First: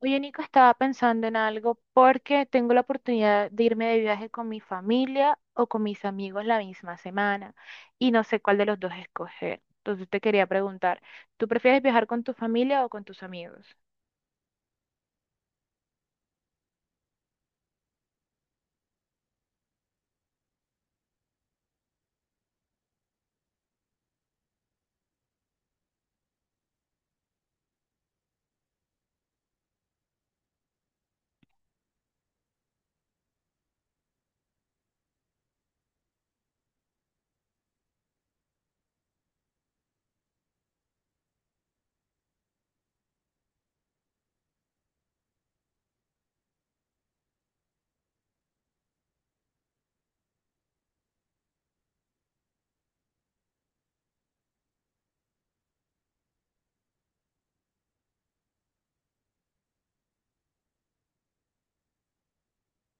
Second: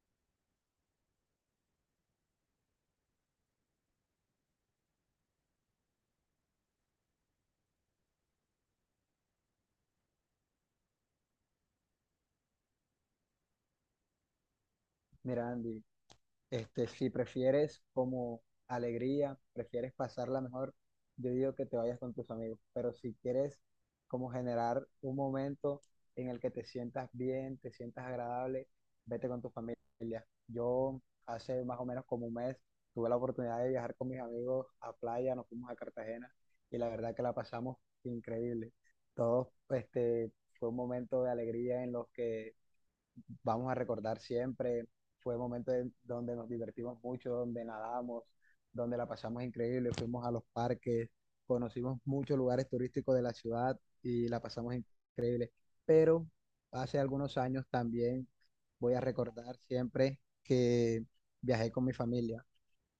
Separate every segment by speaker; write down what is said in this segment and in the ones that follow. Speaker 1: Oye, Nico, estaba pensando en algo porque tengo la oportunidad de irme de viaje con mi familia o con mis amigos la misma semana y no sé cuál de los dos escoger. Entonces te quería preguntar, ¿tú prefieres viajar con tu familia o con tus amigos?
Speaker 2: Mira, Andy, si prefieres como alegría, prefieres pasarla mejor, yo digo que te vayas con tus amigos, pero si quieres como generar un momento en el que te sientas bien, te sientas agradable, vete con tu familia. Yo hace más o menos como un mes tuve la oportunidad de viajar con mis amigos a playa, nos fuimos a Cartagena y la verdad que la pasamos increíble. Todos, fue un momento de alegría en los que vamos a recordar siempre. Fue un momento de- Donde nos divertimos mucho, donde nadamos, donde la pasamos increíble, fuimos a los parques, conocimos muchos lugares turísticos de la ciudad y la pasamos increíble. Pero hace algunos años también voy a recordar siempre que viajé con mi familia.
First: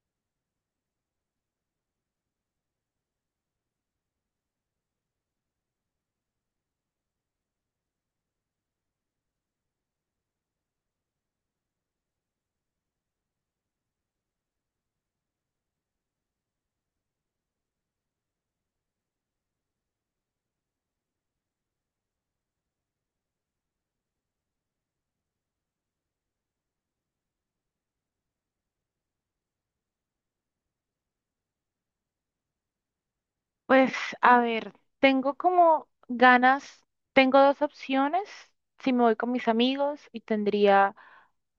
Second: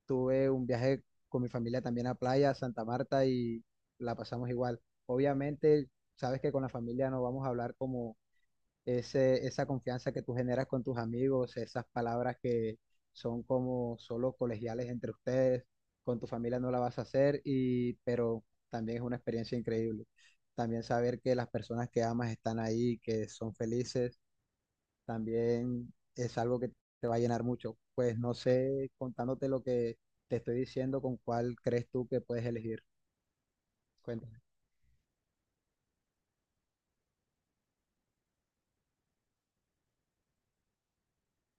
Speaker 2: Tuve un viaje con mi familia también a playa, a Santa Marta y la pasamos igual. Obviamente, sabes que con la familia no vamos a hablar como esa confianza que tú generas con tus amigos, esas palabras que son como solo colegiales entre ustedes, con tu familia no la vas a hacer, y, pero también es una experiencia increíble. También saber que las personas que amas están ahí, que son felices, también es algo que te va a llenar mucho. Pues no sé, contándote lo que te estoy diciendo, con cuál crees tú que puedes elegir.
Speaker 1: Pues a
Speaker 2: Cuéntame.
Speaker 1: ver, tengo como ganas, tengo 2 opciones, si me voy con mis amigos y tendría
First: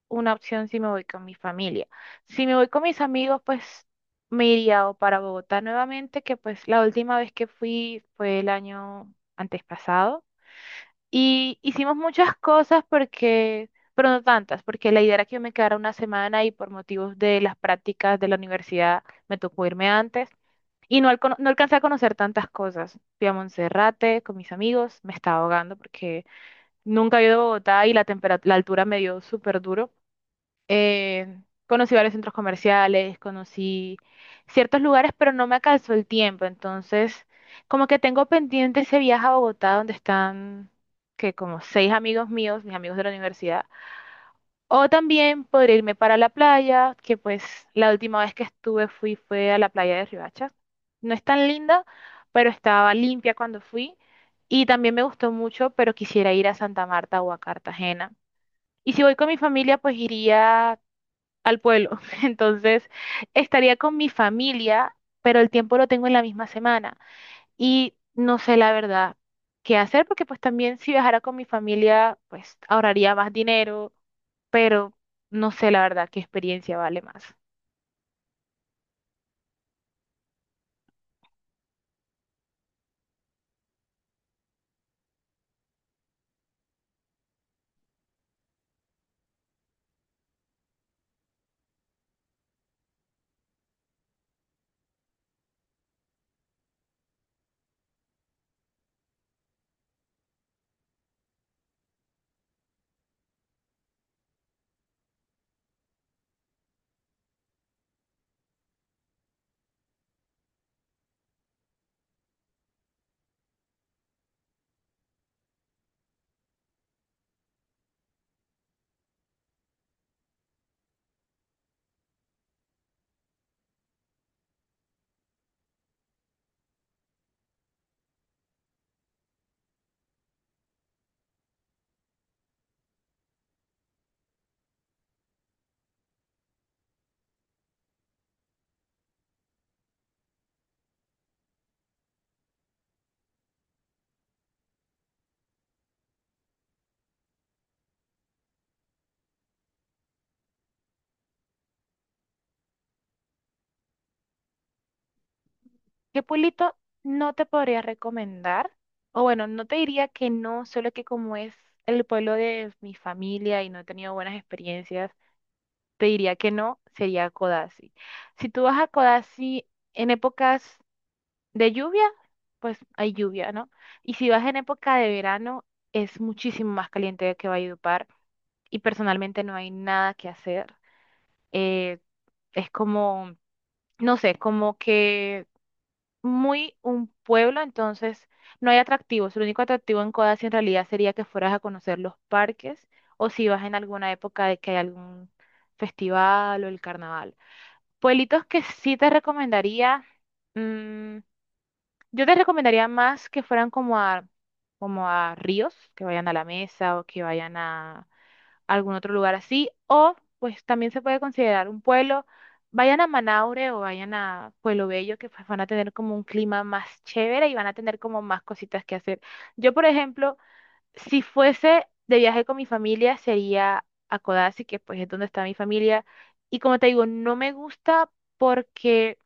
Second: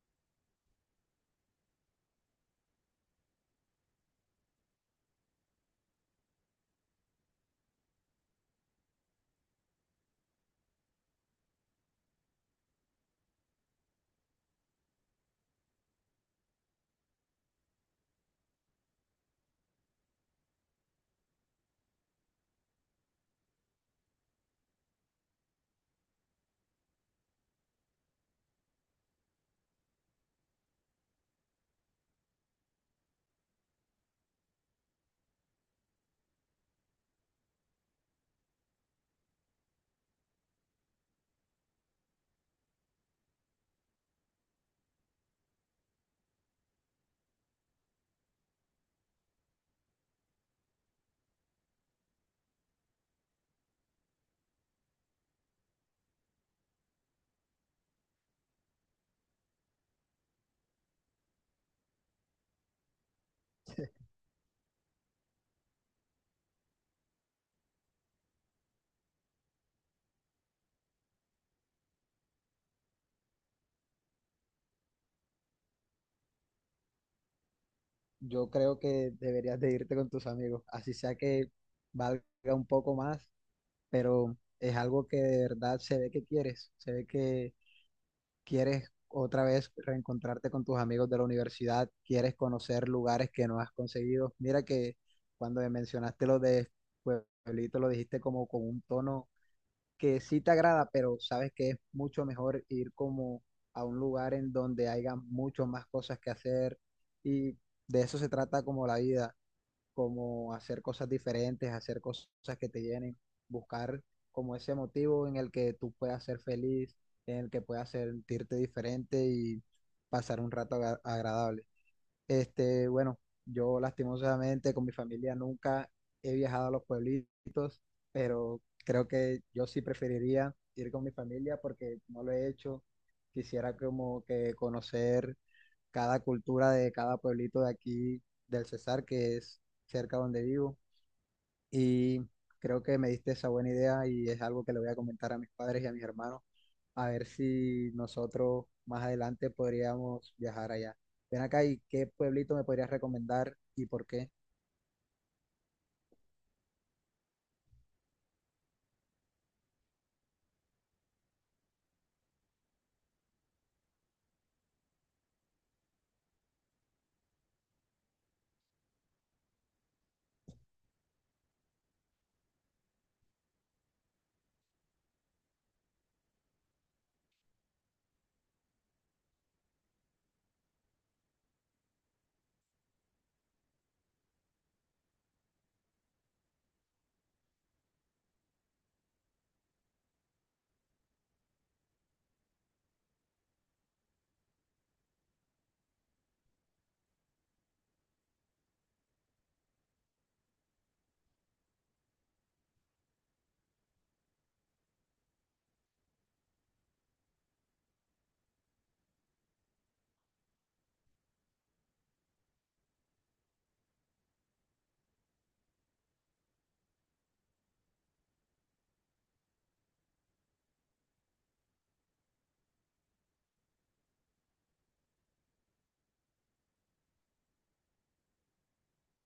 Speaker 1: una opción si me voy con mi familia. Si me voy con mis amigos, pues me iría o para Bogotá nuevamente, que pues la última vez que fui fue el año antes pasado. Y hicimos muchas cosas porque, pero no tantas, porque la idea era que yo me quedara una semana y por motivos de las prácticas de la universidad me tocó irme antes. Y no, no alcancé a conocer tantas cosas. Fui a Monserrate con mis amigos, me estaba ahogando porque nunca he ido a Bogotá y la la altura me dio súper duro. Conocí varios centros comerciales, conocí ciertos lugares, pero no me alcanzó el tiempo. Entonces, como que tengo pendiente ese viaje a Bogotá donde están, que como 6 amigos míos, mis amigos de la universidad, o también podría irme para la playa, que pues la última vez que estuve fui fue a la playa de Riohacha. No es tan linda, pero estaba limpia cuando fui. Y también me gustó mucho, pero quisiera ir a Santa Marta o a Cartagena. Y si voy con mi familia, pues iría al pueblo. Entonces, estaría con mi familia, pero el tiempo lo tengo en la misma semana y no sé la verdad qué hacer, porque pues también si viajara con mi familia, pues ahorraría más dinero, pero no sé la verdad qué experiencia vale más.
Speaker 2: Yo creo que deberías de irte con tus amigos, así sea que valga un poco más, pero es algo que de verdad se ve que quieres, se ve que quieres otra vez reencontrarte con tus amigos de la universidad, quieres conocer lugares que no has conseguido. Mira que cuando me mencionaste lo de Pueblito, lo dijiste como con un tono que sí te agrada, pero sabes que es mucho mejor ir como a un lugar en donde haya mucho más cosas que hacer y de eso se trata como la vida como hacer cosas diferentes, hacer cosas que te llenen, buscar como ese motivo en el que tú puedas ser feliz, en el que puedas sentirte diferente y pasar un rato agradable. Bueno, yo lastimosamente con mi familia nunca he viajado a los pueblitos, pero creo que yo sí preferiría ir con mi familia porque no lo he hecho. Quisiera como que conocer cada cultura de cada pueblito de aquí del Cesar, que es cerca donde vivo. Y creo que me diste esa buena idea y es algo que le voy a comentar a mis padres y a mis hermanos, a ver si nosotros más adelante podríamos viajar allá. Ven acá y qué pueblito me podrías recomendar y por qué.
Speaker 1: ¿Qué pueblito no te podría recomendar? O bueno, no te diría que no, solo que como es el pueblo de mi familia y no he tenido buenas experiencias, te diría que no, sería Codazzi. Si tú vas a Codazzi en épocas de lluvia, pues hay lluvia, ¿no? Y si vas en época de verano, es muchísimo más caliente que Valledupar y personalmente no hay nada que hacer. Eh, es como, no sé, como que muy un pueblo, entonces no hay atractivos. El único atractivo en Codazzi en realidad sería que fueras a conocer los parques o si vas en alguna época de que hay algún festival o el carnaval. Pueblitos que sí te recomendaría. mm, Yo te recomendaría más que fueran como a, como a ríos, que vayan a la mesa o que vayan a algún otro lugar así, o pues también se puede considerar un pueblo, vayan a Manaure o vayan a Pueblo Bello, que pues van a tener como un clima más chévere y van a tener como más cositas que hacer. Yo, por ejemplo, si fuese de viaje con mi familia, sería a Codazzi, que pues es donde está mi familia. Y como te digo, no me gusta porque,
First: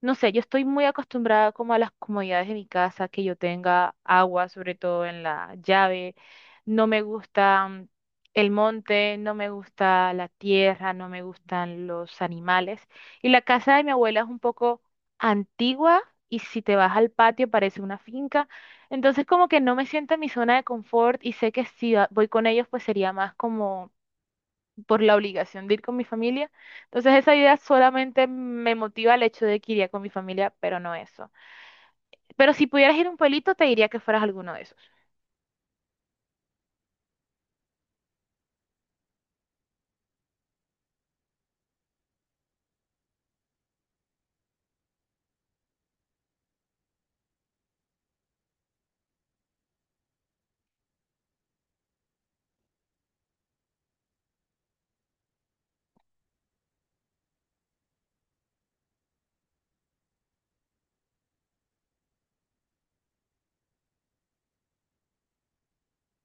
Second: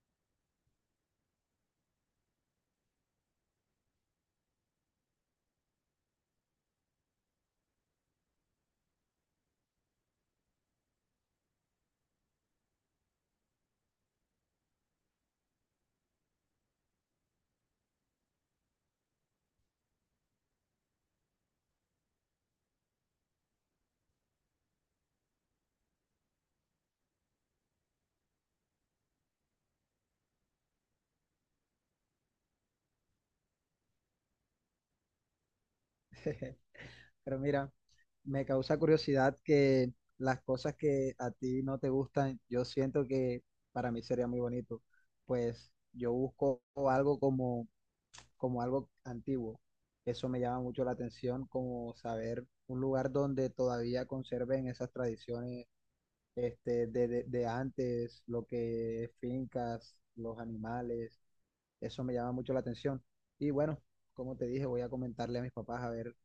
Speaker 1: no sé, yo estoy muy acostumbrada como a las comodidades de mi casa, que yo tenga agua, sobre todo en la llave. No me gusta el monte, no me gusta la tierra, no me gustan los animales. Y la casa de mi abuela es un poco antigua y si te vas al patio parece una finca. Entonces como que no me siento en mi zona de confort y sé que si voy con ellos pues sería más como por la obligación de ir con mi familia. Entonces esa idea solamente me motiva el hecho de que iría con mi familia, pero no eso. Pero si pudieras ir a un pueblito te diría que fueras alguno de esos.
Speaker 2: Pero mira, me causa curiosidad que las cosas que a ti no te gustan, yo siento que para mí sería muy bonito. Pues yo busco algo como como algo antiguo. Eso me llama mucho la atención, como saber un lugar donde todavía conserven esas tradiciones de antes, lo que es fincas, los animales, eso me llama mucho la atención. Y bueno, como te dije, voy a comentarle a mis papás a ver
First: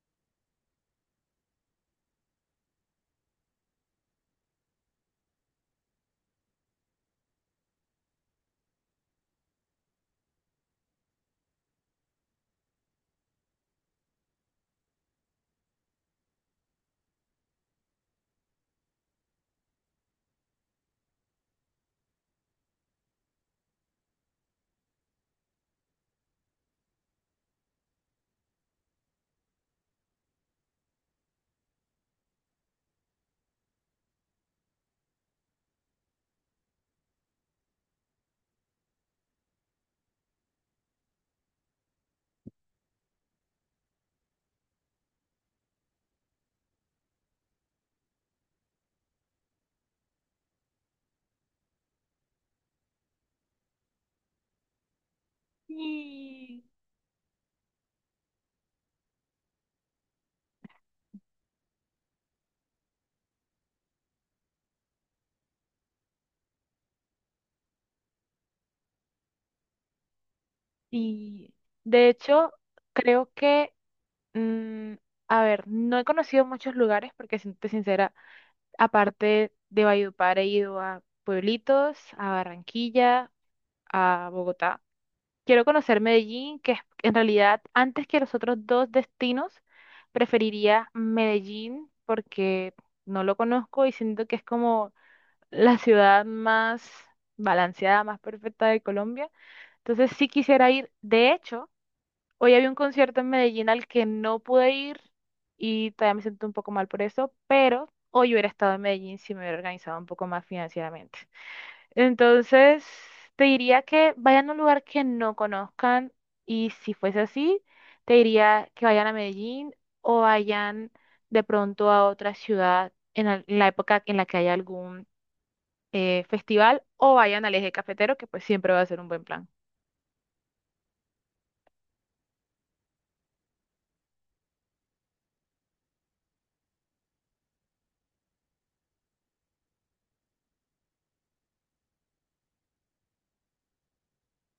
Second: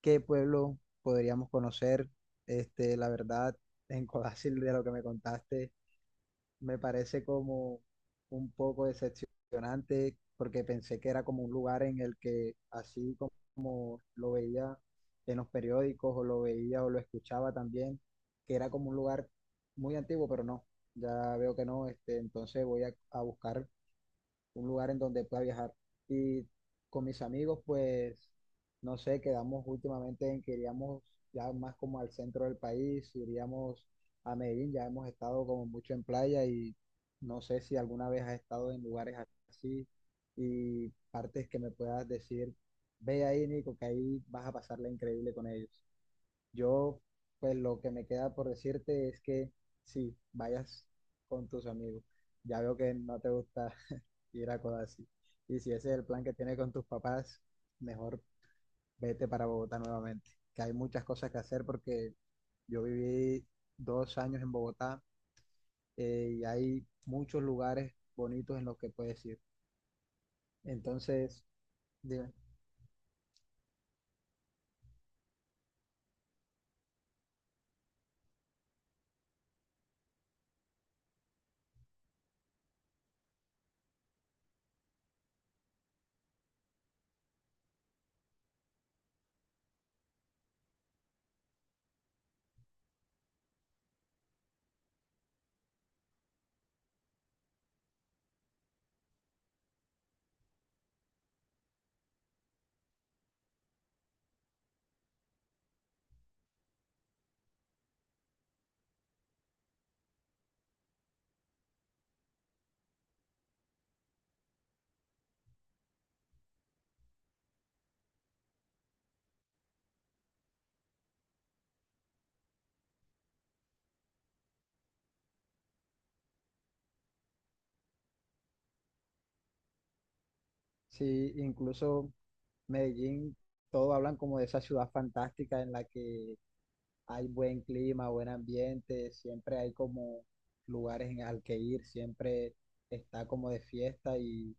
Speaker 2: qué pueblo podríamos conocer. La verdad, en Codácil, de lo que me contaste me parece como un poco decepcionante porque pensé que era como un lugar en el que así como lo veía en los periódicos o lo veía o lo escuchaba también, que era como un lugar muy antiguo, pero no, ya veo que no, entonces voy a buscar un lugar en donde pueda viajar. Y con mis amigos, pues, no sé, quedamos últimamente en que iríamos ya más como al centro del país, iríamos a Medellín, ya hemos estado como mucho en playa y no sé si alguna vez has estado en lugares así y partes que me puedas decir, ve ahí, Nico, que ahí vas a pasarla increíble con ellos. Yo, pues, lo que me queda por decirte es que sí, vayas con tus amigos. Ya veo que no te gusta ir a Codazzi. Y si ese es el plan que tienes
Speaker 1: Sí.
Speaker 2: con tus papás, mejor vete para Bogotá nuevamente, que hay muchas cosas que hacer porque yo viví 2 años en Bogotá y hay muchos lugares bonitos en los que puedes ir. Entonces,
Speaker 1: Y de
Speaker 2: dime,
Speaker 1: hecho creo que, mm, a ver, no he conocido muchos lugares porque siento sincera, aparte de Valledupar he ido a pueblitos, a Barranquilla, a Bogotá. Quiero conocer Medellín, que en realidad antes que los otros 2 destinos, preferiría Medellín porque no lo conozco y siento que es como la ciudad más balanceada, más perfecta de Colombia. Entonces sí quisiera ir. De hecho, hoy había un concierto en Medellín al que no pude ir y todavía me siento un poco mal por eso, pero hoy hubiera estado en Medellín si me hubiera organizado un poco más financieramente. Entonces, te diría que vayan a un lugar que no conozcan y si fuese así, te diría que vayan a Medellín o vayan de pronto a otra ciudad en en la época en la que haya algún festival o vayan al Eje Cafetero, que pues siempre va a ser un buen plan.
Speaker 2: sí, incluso Medellín, todos hablan como de esa ciudad fantástica en la que hay buen clima, buen ambiente, siempre hay como lugares en, al que ir, siempre está como de fiesta y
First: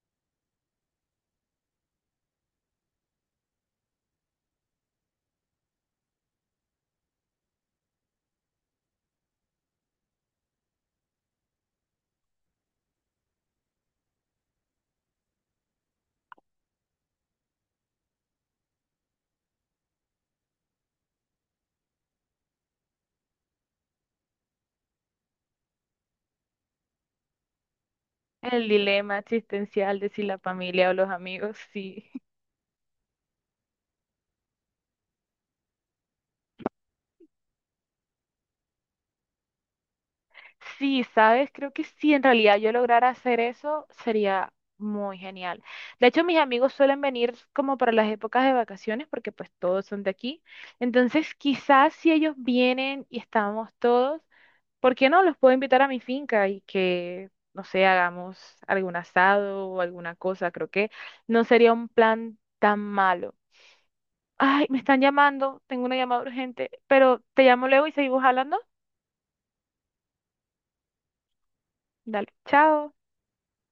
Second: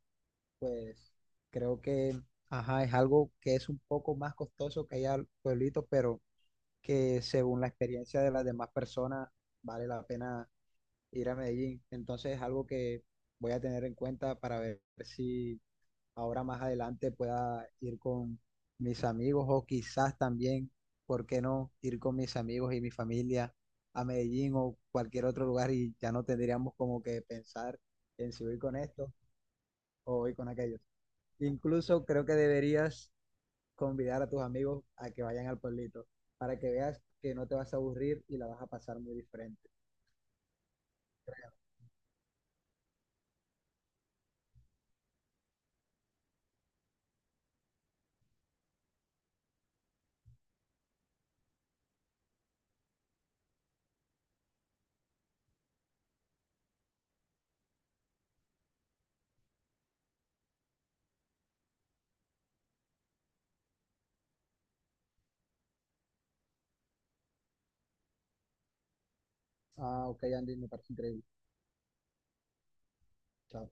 Speaker 2: pues creo que, ajá, es algo que es un poco más costoso que allá en pueblitos, pero que según la experiencia de las demás personas vale la pena ir a Medellín. Entonces es algo que voy a tener en cuenta para ver si ahora más adelante pueda ir con mis amigos o quizás también, ¿por qué no ir con mis amigos y mi familia a Medellín o cualquier otro lugar y ya no tendríamos como que pensar en si voy
Speaker 1: El
Speaker 2: con esto
Speaker 1: dilema existencial de
Speaker 2: o
Speaker 1: si
Speaker 2: voy
Speaker 1: la
Speaker 2: con aquello?
Speaker 1: familia o los amigos,
Speaker 2: Incluso
Speaker 1: sí.
Speaker 2: creo que deberías convidar a tus amigos a que vayan al pueblito para que veas que no te vas a aburrir y la vas a pasar muy diferente.
Speaker 1: Sí, sabes, creo que si en realidad yo lograra hacer eso, sería muy genial. De hecho, mis amigos suelen venir como para las épocas de vacaciones, porque pues todos son de aquí. Entonces, quizás si ellos vienen y estamos todos, ¿por qué no los puedo invitar a mi finca y que, no sé, hagamos algún asado o alguna cosa? Creo que no sería un plan tan malo. Ay, me están llamando, tengo una llamada urgente, pero te llamo luego y seguimos hablando.
Speaker 2: Ah, ok, Andy, me parece increíble.
Speaker 1: Dale, chao.
Speaker 2: Chao.